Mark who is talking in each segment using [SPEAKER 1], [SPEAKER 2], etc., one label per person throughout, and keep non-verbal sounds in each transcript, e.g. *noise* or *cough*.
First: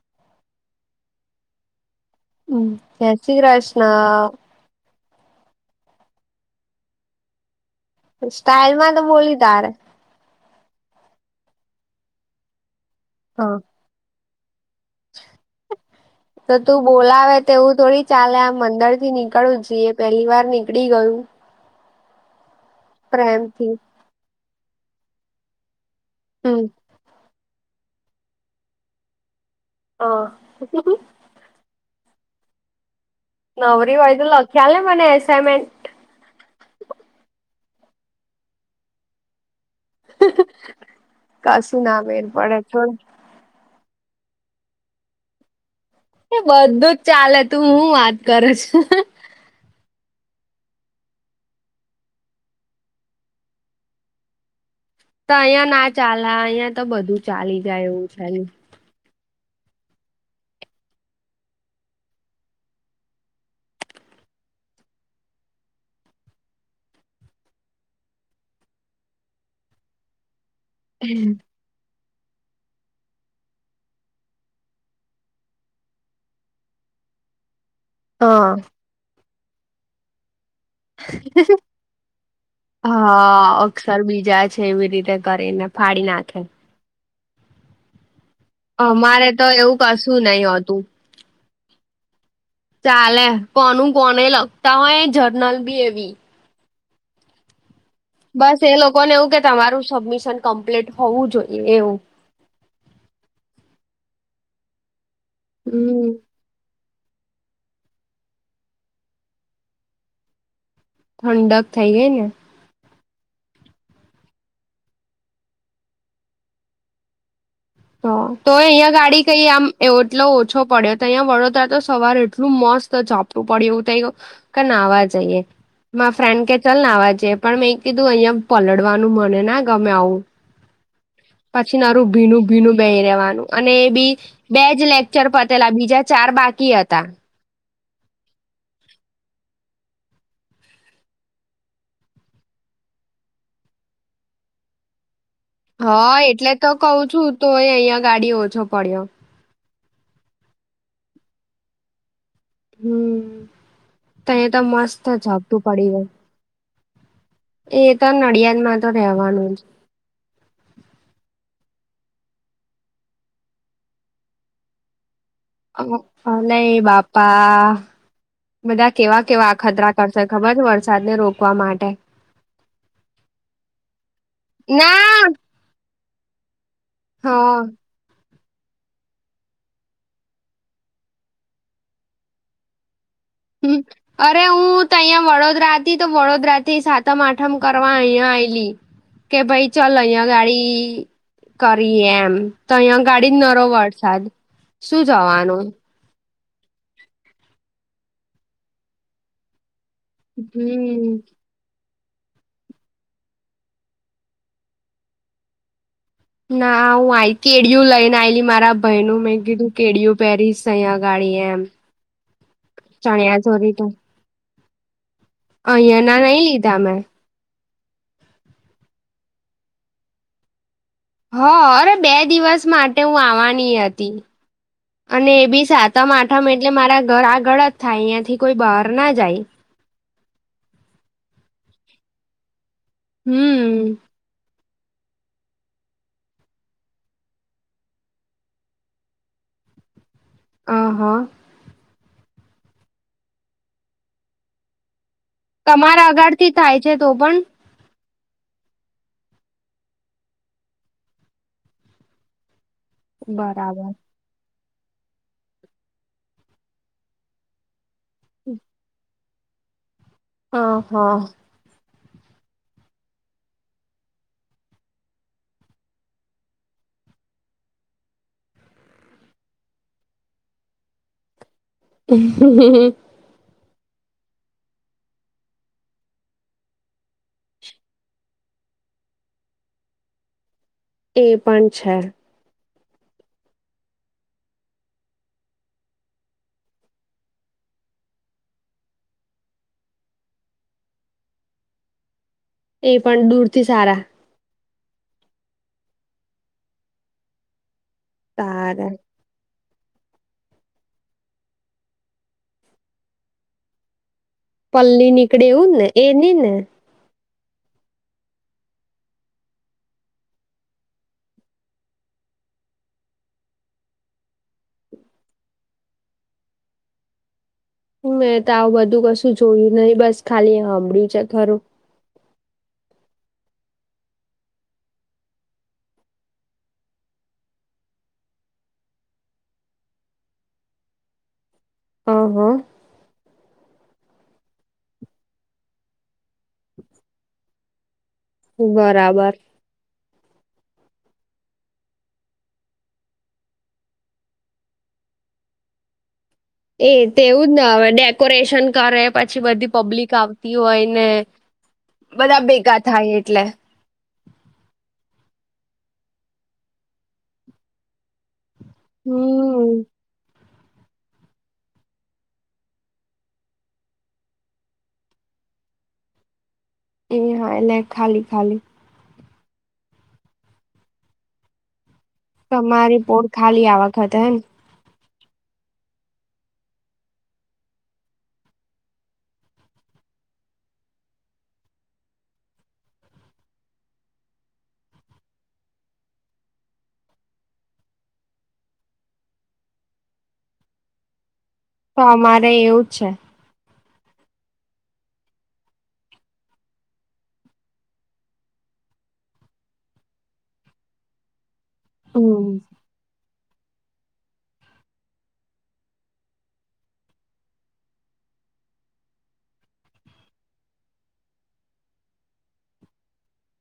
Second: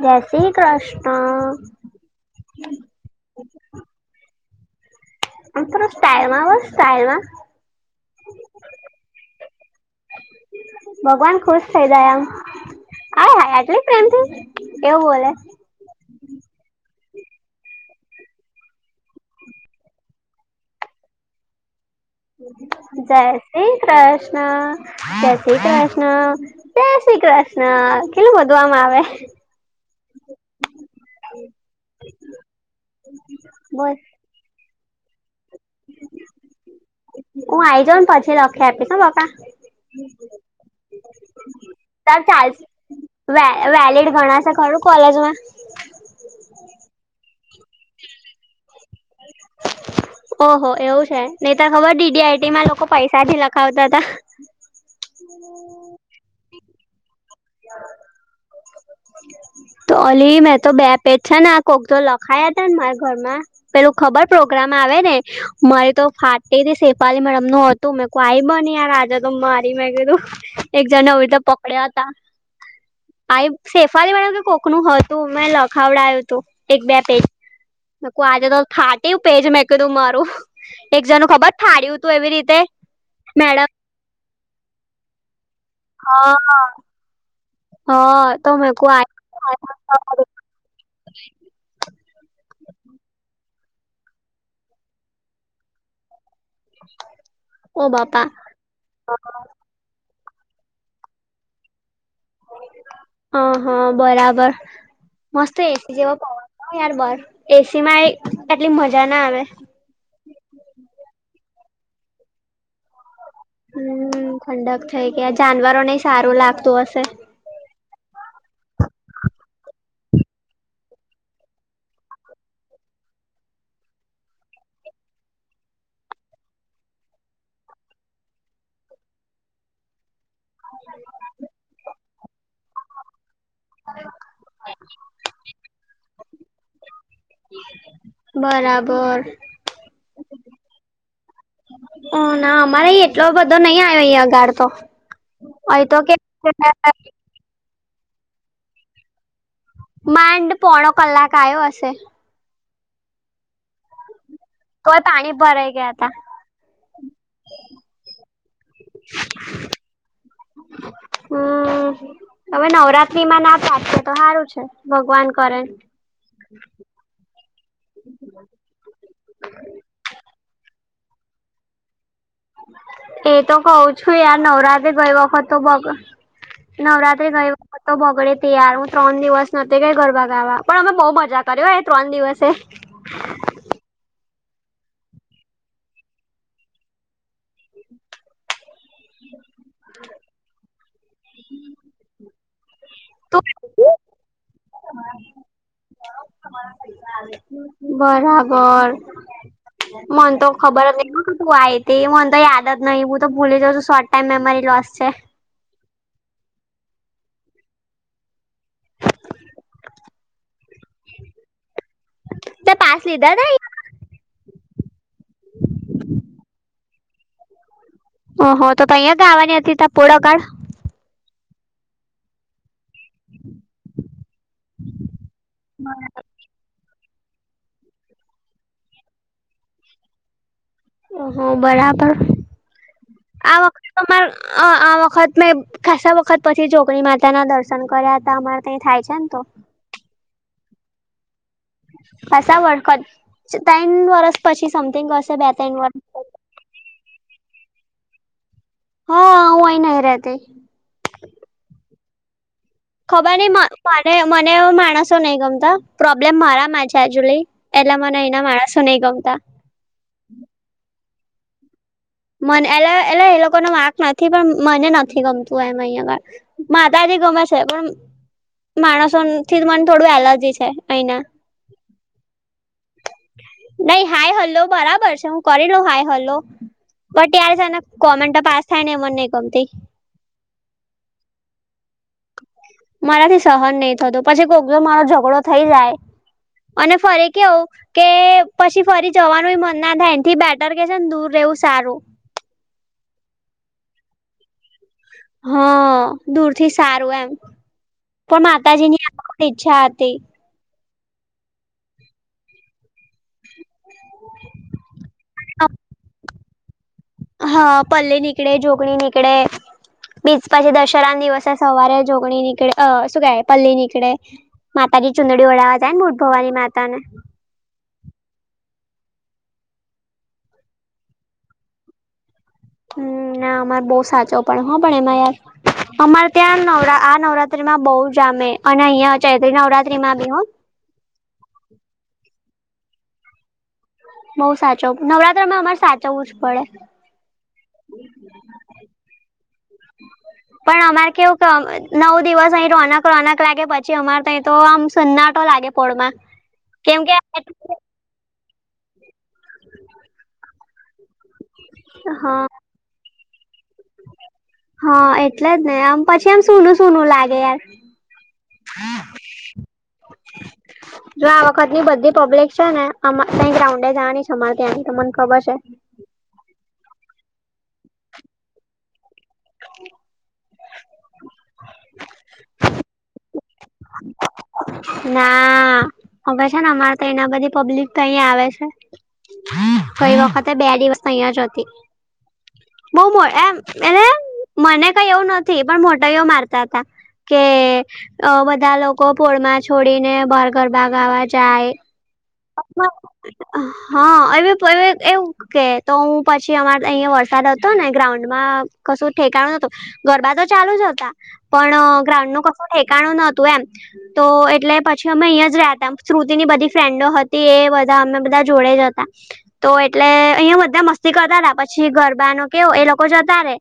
[SPEAKER 1] જય શ્રી કૃષ્ણ
[SPEAKER 2] હમ જય શ્રી કૃષ્ણ.
[SPEAKER 1] મ થો સ્ટાઈમાં હો સ્ટાઈલમાં.
[SPEAKER 2] સ્ટાઇલ માં તો બોલી તારે.
[SPEAKER 1] ભગવાન ખુશ થઇ જાય આમ આ
[SPEAKER 2] હમ.
[SPEAKER 1] કેમથી એવું બોલે.
[SPEAKER 2] *unintelligible* તો તું બોલાવે તોવું થોડી ચાલે આમ મંદર થી નીકળું જઈએ પેલી વાર નીકળી ગયું.
[SPEAKER 1] જય
[SPEAKER 2] પ્રેમથી
[SPEAKER 1] શ્રી કૃષ્ણ જય શ્રી કૃષ્ણ
[SPEAKER 2] હમ
[SPEAKER 1] હ જય શ્રી કૃષ્ણ કેટલું વધુ આમ આવે.
[SPEAKER 2] ઓ હમ હમ.
[SPEAKER 1] હમ.
[SPEAKER 2] નવરી હોય તો લખ્યાલ ને મને એસાઇનમેન્ટ
[SPEAKER 1] હું આઈ જાઉને પછી લખી આપીશ ને બકા
[SPEAKER 2] કશું ના મેર
[SPEAKER 1] તાર ચાલ.
[SPEAKER 2] પડે છોડ
[SPEAKER 1] વ વેલીિડ છે કોલેજમાં
[SPEAKER 2] એ બધું જ ચાલે તું હું વાત કરું છે.
[SPEAKER 1] ઓહો એવું છે હીતા ખબર ડીડીઆઈટી માં લોકો પૈસા થી લખાવતા તા.
[SPEAKER 2] તો અહિયાયા ના ચાલે અહિયાં તો બધું ચાલી જાય એવું ચાલ
[SPEAKER 1] ઓલી મેં તો બે પેટ છે ને આ કોક તો લખાયા ને મારા ઘરમાં પેલું ખબર પ્રોગ્રામ આવે ને મારી તો ફાટેથી શેપાલી મેડમ નો. તો મેં કો આઈ બની યાર આજે તો મારી મેં કિધું
[SPEAKER 2] *unintelligible*
[SPEAKER 1] એક જને હોય તો પકડ્યા તા આઈ શેફલી મેડમ કે કોકનું હતું મે લખાવડાય્યું હતું એક બે પેજ આજે
[SPEAKER 2] હા
[SPEAKER 1] તો ફાટ્યું પેજ મેં કીધું મારું એક જણ નું ખબર છે ફાડ્યો તું એવી રીતે મેડમ
[SPEAKER 2] સર બીજા છે એવી રીતે કરીને ફાડી નાખે
[SPEAKER 1] હા હા તો મે
[SPEAKER 2] અમારે તો એવું કશું નહીં હોતું. ચાલે કોનું કોને લગતા હોય જર્નલ બી એવી
[SPEAKER 1] *inaudible* ઓ બાપ
[SPEAKER 2] બસ એ લોકો ને એવું કે તમારું સબમિશન કમ્પ્લીટ હોવું જોઈએ એવું.
[SPEAKER 1] હ હા બરાબર મસ્ત એસી
[SPEAKER 2] હમ
[SPEAKER 1] જેવો પવન હા યાર બાર એસીમાં એટલી મજા ના આવે
[SPEAKER 2] ઠંડક થઈ ગઈને
[SPEAKER 1] હમ ઠંડક થઈ ગયા જાનવરો ને સારું લાગતું હશે.
[SPEAKER 2] હા તો હી અહીંયા ગાડી કઈ આમ એટલો ઓછો પડ્યો તો અહીયા વડોદરા તો સવાર એટલું મસ્ત પડીયું એવું થઈ ગયો કે ના વા જઈએ. મા ફ્રેન્ડ કે ચલ નાવા જઈએ પણ મેં કીધું અહિયાં પલડવાનું મને ના ગમે આવું. -પછી નારું ભીનું ભીનું બેઈ રેવાનું અને એ બી બેજ લેક્ચર પતેલા બીજા ચાર બાકી હતા!
[SPEAKER 1] બરાબર ઓ ના અમારે અહીં એટલો બધો નહી આયો અહીંયા ગાળ તો આઈ તો કે *unintelligible*
[SPEAKER 2] તોય અહિયાં ગાડી ઓછો પડ્યો.
[SPEAKER 1] માંડ પોણો કલાક આવ્યો હશે.
[SPEAKER 2] હમમ તહીં એ તો
[SPEAKER 1] તોય
[SPEAKER 2] મસ્ત
[SPEAKER 1] પાણી
[SPEAKER 2] જપતું
[SPEAKER 1] ભરાઈ
[SPEAKER 2] પડી
[SPEAKER 1] ગયા
[SPEAKER 2] ગયું
[SPEAKER 1] તા
[SPEAKER 2] એ તો નડિયાદમાં તો રહેેવાનું જ
[SPEAKER 1] હમ હવે નવરાત્રી માં ના પાટો તો સારું છે ભગવાન કરે
[SPEAKER 2] અમુક- અ નહીં બાપા બધા કેવા કેવા અખતરા કરશે ખબર છે વરસાદ ને રોકવા માટે
[SPEAKER 1] એ તો કઉં છું યાર નવરાત્રી ગઈ
[SPEAKER 2] ના
[SPEAKER 1] વખત તો બગ
[SPEAKER 2] હ
[SPEAKER 1] નવરાત્રી ગઈ વખત તો બગડે ત્યારે હું ત્રણ દિવસ નહતી ગઈ ગરબા ગાવા પણ અમે બહુ મજા કર્યો એ ત્રણ દિવસે
[SPEAKER 2] હમ અરે હું તો અહિયાં વડોદરા હતી. તો વડોદરાથી સાતમ આઠમ કરવા અહીંયા આઈલી કે ભાઈ ચાલ અહીં ગાડી કરી એ એમ તો અહિયાં ગાડી જ
[SPEAKER 1] તું
[SPEAKER 2] ન રો વરસાદ શું જવાનો
[SPEAKER 1] *inaudible* બરાબર મને તો ખબર જ
[SPEAKER 2] હમ
[SPEAKER 1] નઈ હું હતી મને તો યાદ જ નહી, હું તો ભૂલી જાઉ છું શોર્ટ ટાઈમ મેમરી લોસ છે.
[SPEAKER 2] ના હું આઈતી કેડીયું લઈને આઈલી મારા ભાઈનું મેં કીધું કેડીયું પહેરીશ અહીંયા ગાડી એમ
[SPEAKER 1] તે પાસ લીધા
[SPEAKER 2] ચણ્યા ચોરી
[SPEAKER 1] તા
[SPEAKER 2] તું અહીંયા ના નઈ લીધા મેં
[SPEAKER 1] ઓહ તો તહિયા ગાવાની હતી ત પોળકાડ
[SPEAKER 2] હ અરે બે દિવસ માટ ટે હું આવવાની હતી અને એ બી સાતમ આઠમ એટલે મારા ઘર આગળ જ થાય અહિયા થી કોઈ બહાર ના જાય
[SPEAKER 1] ઓહ! બરાબર. આ વખતે
[SPEAKER 2] હમ
[SPEAKER 1] તો મારે અ આ વખત મેં ખાસા વખત પછી, જોગણી માતાના દર્શન કર્યા હતા. અમારે ત્યા થાય છે ને તો
[SPEAKER 2] આહા.
[SPEAKER 1] ખાસા વખત ત્રન વર્સ પછી સમથિંગ બે ત્રણ
[SPEAKER 2] તમારા
[SPEAKER 1] વર્ષ
[SPEAKER 2] આગળથી થાય છે તો પણ
[SPEAKER 1] હા, હું અહીં નહીં રહે તી. ખબર નહિ
[SPEAKER 2] બરાબર
[SPEAKER 1] મને, મને એ માણસો નહી ગમતા. પ્રોબ્લેમ મારામાં છે એકચુલી. એટલા મને એના માણસો નઈ ગમતા.
[SPEAKER 2] હહા.
[SPEAKER 1] મને એલે એટલે એ લોકોનો વાંક નથી પણ મને નથી ગમતું એમ અહિ આગળ. માતાજી ગમે છે, પણ માણસોથી થી મને થોડું એલર્જી છે અહીના
[SPEAKER 2] હ
[SPEAKER 1] નઈ હાય હલ્લો બરાબર છે. હું કરી લઉ હાય હલો. બટ યાર છે ને કોમેન્ટ પાસ થાયને એ મન નહી ગમતી.
[SPEAKER 2] એ પણ છે.
[SPEAKER 1] મારાથી સહન નહી થતું પછી કોઈક મારો ઝઘડો થઈ જાય. અને ફરી કેવું? કે પછી ફરી જવાનું એ મનના થાય એથી બેટર કે છે ને દૂર રહેવું સારું.
[SPEAKER 2] એ પણ દૂરથી સારા.
[SPEAKER 1] હ, દૂરથી સારું એમ પણ
[SPEAKER 2] તારે
[SPEAKER 1] માતાજીની ઈચ્છા હતી. *inaudible*
[SPEAKER 2] પલ્લીની નીકડે એવુંજ એની ને
[SPEAKER 1] હા, પલ્લી નીકળે, ઝોકણી નીકળે. બીજ પછી દશેરાને દિવસે સવારે જોગણી નીકળે અ શું કે પલ્લી નીકડે. માતાજી ચુંદડી ઓઢવા જાયને, બુટ ભવાની માતાને.
[SPEAKER 2] મેં તો આવું બધું કશું જોયું નહી, બસ ખાલી હાભળ્યું છે ખરું!
[SPEAKER 1] ના અમારે બહુ સાચવું પડે હ, પણ એમાં યાર અમારે ત્યાં નવરા આ નવરાત્રીમાં બહુ જામે અને અહિયાં ચૈત્રી નવરાત્રીમાં બી હ
[SPEAKER 2] હ હ
[SPEAKER 1] બઉ સાચવ નવરાત્રમાં અમારે સાચવવું જ પડે.
[SPEAKER 2] બરાબર.
[SPEAKER 1] પણ અમારે કેવું ક નવ દિવસ અહી રોનક રોનક લાગે, પછી અમારે તો આમ સન્નાટો લાગે પોડમાં.
[SPEAKER 2] *inaudible* એ તે એવું જ ને હવે, ડેકોરેશન કરે પછી બધી પબ્લિક આવતી હોયને.
[SPEAKER 1] હા
[SPEAKER 2] બધા ભેગા થાય એટલે
[SPEAKER 1] હા, એટલે જ ને, આમ પછી આમ સૂનું સૂનું લાગે યાર.
[SPEAKER 2] હમ.
[SPEAKER 1] જો આ વખતની બધી પબ્લિક છે ને અમારે ત્યાં ગ્રાઉન્ડે જવાની છે. અમારે ત્યાંની ત મને ખબર છે.
[SPEAKER 2] એ હા લે ખાલી ખાલી.
[SPEAKER 1] *inaudible*
[SPEAKER 2] તમારી પોળ ખાલી આ વખતે હમ.
[SPEAKER 1] ના. હવે, છે ને અમારે તો એના બધી પબ્લિક તો અહીં આવે છે. કઈ વખતે બે દિવસ તો અહીંય જ હતી. બહુ મો એમ. એને મને કઈ એવું નથી પણ મોટાઈઓ મારતા હતા. કે અ બધા લોકો પોળમાં છોડીને બાહર ગરબા ગાવા જાય.
[SPEAKER 2] સમારે
[SPEAKER 1] *inaudible* હા એ *unintelligible* એ એવું ઓકે તો હું પછી અમારે અહિયાં વરસાદ હતો ને ગ્રાઉન્ડ માં કશું ઠેકાણું નતું ગરબા તો ચાલુ જ હતા પણ ગ્રાઉન્ડ નો
[SPEAKER 2] હમ
[SPEAKER 1] કસો ઠેકાણું નતું એમ તો એટલે પછી અમે અહીં જ રહતા શ્રુતિની બધી ફ્રેન્ડો હતી એ બધા અમે બધા જોડે જતા તો એટલે અહીયા બધા મસ્તી કરતાતા પછી ગરબાનો કેવો એ લોકો જતા રે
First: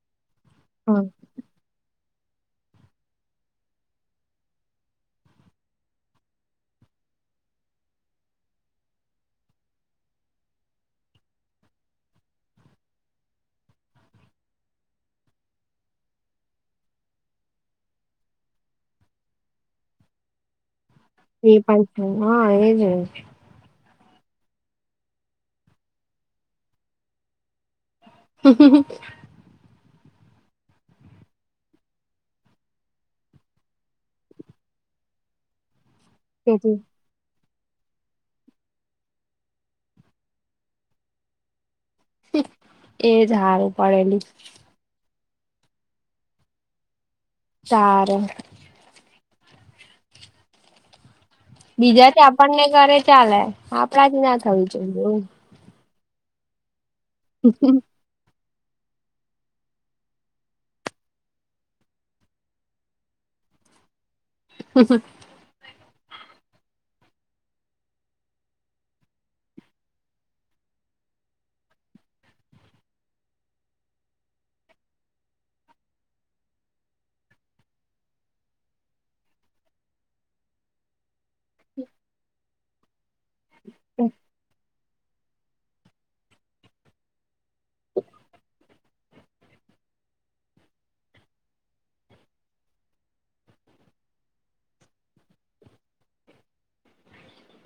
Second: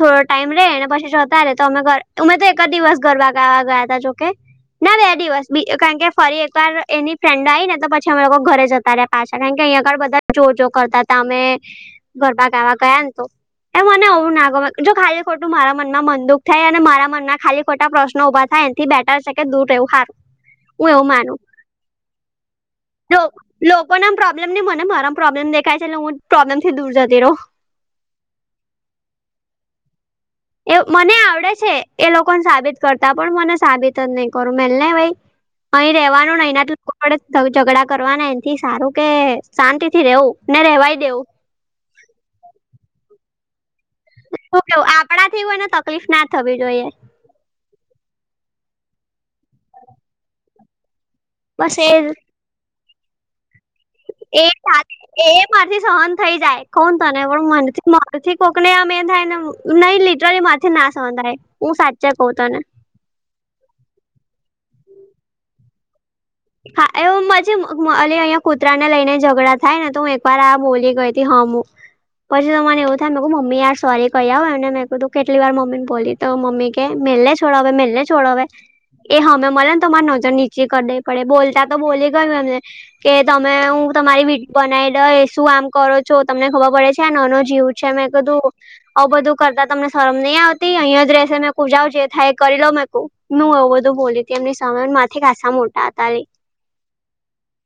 [SPEAKER 1] થોડો ટાઈમ રે ને
[SPEAKER 2] હા
[SPEAKER 1] પછી જોતા રે તો અમે અમેતો એક જ દિવસ ગરબા ગાવા ગયા હતા જોકે ના બે દિવસ કારણ કે ફરી એકવાર એની ફ્રેન્ડ આવી ને તો પછ પછી અમે લોકો ઘરે જતા રહ્યા પાછા કારણ કે આગળ બધા જોર કરતા હતા અમે ગરબા ગાવા ગયા ને તો એ મને એવું ના ગમે જો ખાલી ખોટું મારા મનમાં મનંદુખ થાય અને મારા મનમાં ખાલી ખોટા પ્રશ્નો ઊભા થાય ને થી બેઠા છે કે દૂર રહેવું સારું, હું એવું માનું
[SPEAKER 2] એ પણ તો હા એ જ ને
[SPEAKER 1] લોક લોકો ના પ્રોબ્લેમ ની મને મારા પ્રોબ્લેમ દેખાય છેટલે હું પ્રોબ્લેમ થી દૂર જતી રહો.
[SPEAKER 2] *unintelligible*
[SPEAKER 1] એ મને આવડે છે એ લોકોને સાબિત કરતા પણ મને સાબિત જ નહી કરું મેલને ભાઈ. અહી રેવાનું નહી *unintelligible*
[SPEAKER 2] તેથી
[SPEAKER 1] આપડે ઝઘડા કરવાને એનથી સારું કે શાંતિ થી રેવું ને રેવાય દેવું
[SPEAKER 2] *inaudible* એજ સારું પડે એલી
[SPEAKER 1] જો આપડા થી કોયને તકલીફ ના થવી જોઈએ
[SPEAKER 2] સારું
[SPEAKER 1] બસ એ
[SPEAKER 2] બીજાથી આપણને કરે ચાલે આપડાથી ના
[SPEAKER 1] એ
[SPEAKER 2] થવી જોઈ એવું
[SPEAKER 1] એ મારથી સહન થઈ જાય કોણ તને પણ *unintelligible* *unintelligible* થી કોકની આમ એમ થાય ને નહી લિટરલી માંથી ના સહન થાય હું સાચે કહું તને
[SPEAKER 2] *unintelligible*
[SPEAKER 1] હા એવું મજી અલી અહીંયા કૂતરાને લઈને ઝઘડા થાય ને તો હું એકવાર આ બોલી ગઈ હતી હામુ પછી તને એવું થાય મેકું મમ્મીયાર સોરી કહી આવ હો એને મે કીધું કેટલી વાર મમ્મી ને બોલી તો મમ્મી કે મેલને છોડાવે મેલને છોડાવે એ હામે મળને તો માર નજર નીચે કરદે પડે બોલતા તો બોલી ગય એમને કે તમે હું તમારી વિડ બનાવી દઇશ શું આમ કરો છો તમને ખબર પડે છે આ નાનો જીવ છે મેં કીધું આવ બધું કરતા તમને શરમ નહી આવતી અહીયાં જ રહેશે મેંકૂ જાઉં જે થાય એ કરી લઉ મેં કુ હું એવું બધું બોલી હતી એમની સામે મારથી ખાાસસા મોટા હતા રે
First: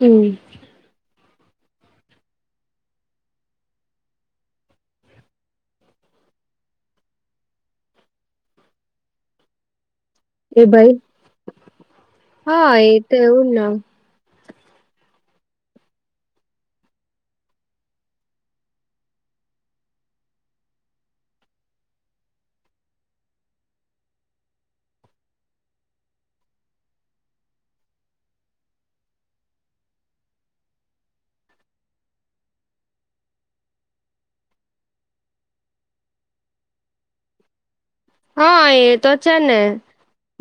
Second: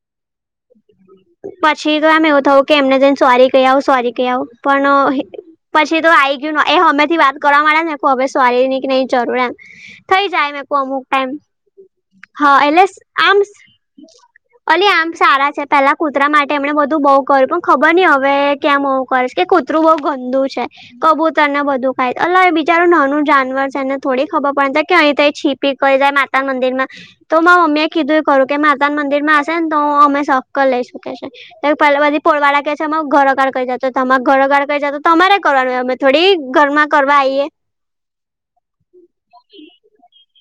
[SPEAKER 2] હમ
[SPEAKER 1] *unintelligible* પછી તો એમ એવું થવું કે એમને જઈને સોરી કહી આવ સોરી કહી આવ પણ પછી તો આવી ગયું એ અમે થી વાત કરવા માંડ્યા ને હવે સોરી ની કે નઈ જરૂર એમ થઈ જાય
[SPEAKER 2] એ
[SPEAKER 1] મેં કો
[SPEAKER 2] ભાઈ
[SPEAKER 1] અમુક ટાઈમ હા એટલે
[SPEAKER 2] તો
[SPEAKER 1] આમ
[SPEAKER 2] એવું ન
[SPEAKER 1] અલી આમ સારા છે પેલા કૂતરા માટે એમને બધું બઉુ કર્યું પણ ખબર નઈ હવે ક્યામ આવુ કરશે કે કૂતરું બઉુ ગંદુ છે. કબૂતર ને બધું ખાય અ બિચારું નાનું જાનવર છે એને થોડીક ખબર પડે કે અહીં છીપ પી ક જાય માતા મંદિર માં તો મારા મમ્મીએ કીધું એ ખરું કે માતા મંદિર માં હશે ને તો અમે સક્ક લઈ શકે છે. પેલ બધી પોળવાળા કે છે એમાં ઘરોગા ક કરી જતો તમા ઘરોગળ ક જતો તમારે કરવાનું એમ થોડી ઘરમાં કરવા આઈએ,
[SPEAKER 2] હા એ તો છે ને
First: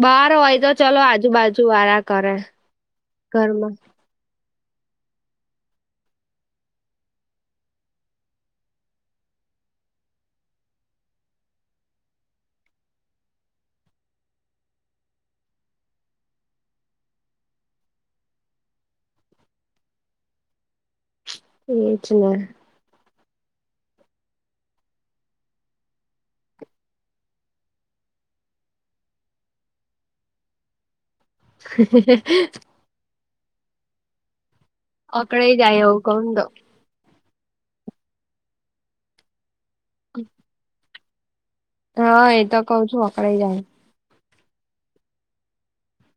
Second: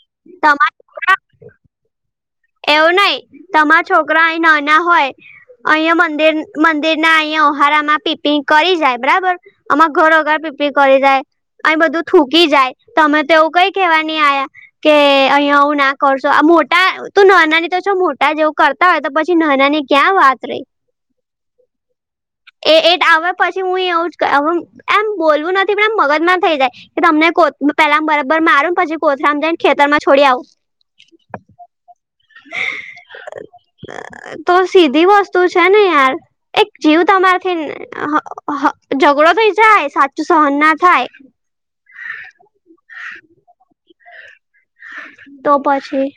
[SPEAKER 2] બહાર હોય તો
[SPEAKER 1] તમારા
[SPEAKER 2] ચલો
[SPEAKER 1] છોકરા
[SPEAKER 2] આજુબાજુ વાળા કરે.
[SPEAKER 1] એવું નઈ
[SPEAKER 2] ઘરમાં
[SPEAKER 1] તમારા છોકરા અ નાના હોય, અહિયાંયા મંદિર મંદિર ના અહિયાયા ઓહારામાં પીપિ કરી જાય બરાબર, અમારે ઘર અગાડ પીપી કરી જાય. અહીં બધું થૂકી જાય તમે તોવું કઈ કેવા નહી આયા. કે અહિયાં એવું ના કરશો આ મોટા ત નોના ની મોટા જેવું કરતા હોય તો પછી નાના ની ક્યાં વાત રહી.
[SPEAKER 2] એ જ ને.
[SPEAKER 1] એ એટ આવ પછી હું એવું જ એમ બોલવું નથી પણ એમ મગજમાં થઈ જાય. કે તમને પેલા બરાબર મારું પછી કોથરામાં જઈને ખેતર માં છોડી આવું.
[SPEAKER 2] હ.
[SPEAKER 1] તો સીધી વસ્તુ
[SPEAKER 2] અકળાઈ
[SPEAKER 1] છે ને
[SPEAKER 2] જાય એવું
[SPEAKER 1] યાર
[SPEAKER 2] કઉ ને તો
[SPEAKER 1] એક જીવ તમારેથી ઝઘડો થઇ જાય સાચું સહન ના થાય.
[SPEAKER 2] હા એતો કઉ છું અકડાઈ જાઉ.
[SPEAKER 1] તો પછી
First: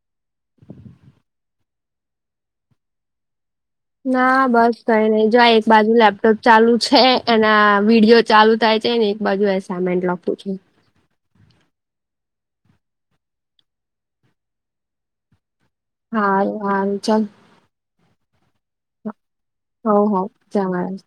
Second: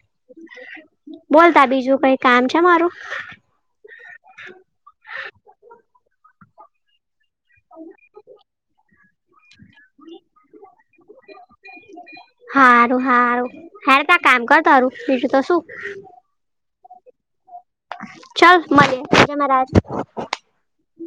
[SPEAKER 1] બોલતા બીજું કઈ કામ છે મારું,
[SPEAKER 2] ના બસ કઈ નઈ જોાય એક બાજુ લેપટોપ ચાલુ છે એના આ વિડીયો ચાલુ થાય. ને એક બાજુ એસાઇમેન્ટ લખું છે.
[SPEAKER 1] હારું હારું હાર ત કામ કર તારું બીજું તો શું?
[SPEAKER 2] હા હા ચાલ,
[SPEAKER 1] ચાલ મળીએ, જય મહારાજ.
[SPEAKER 2] હો હો જય મહારાજ.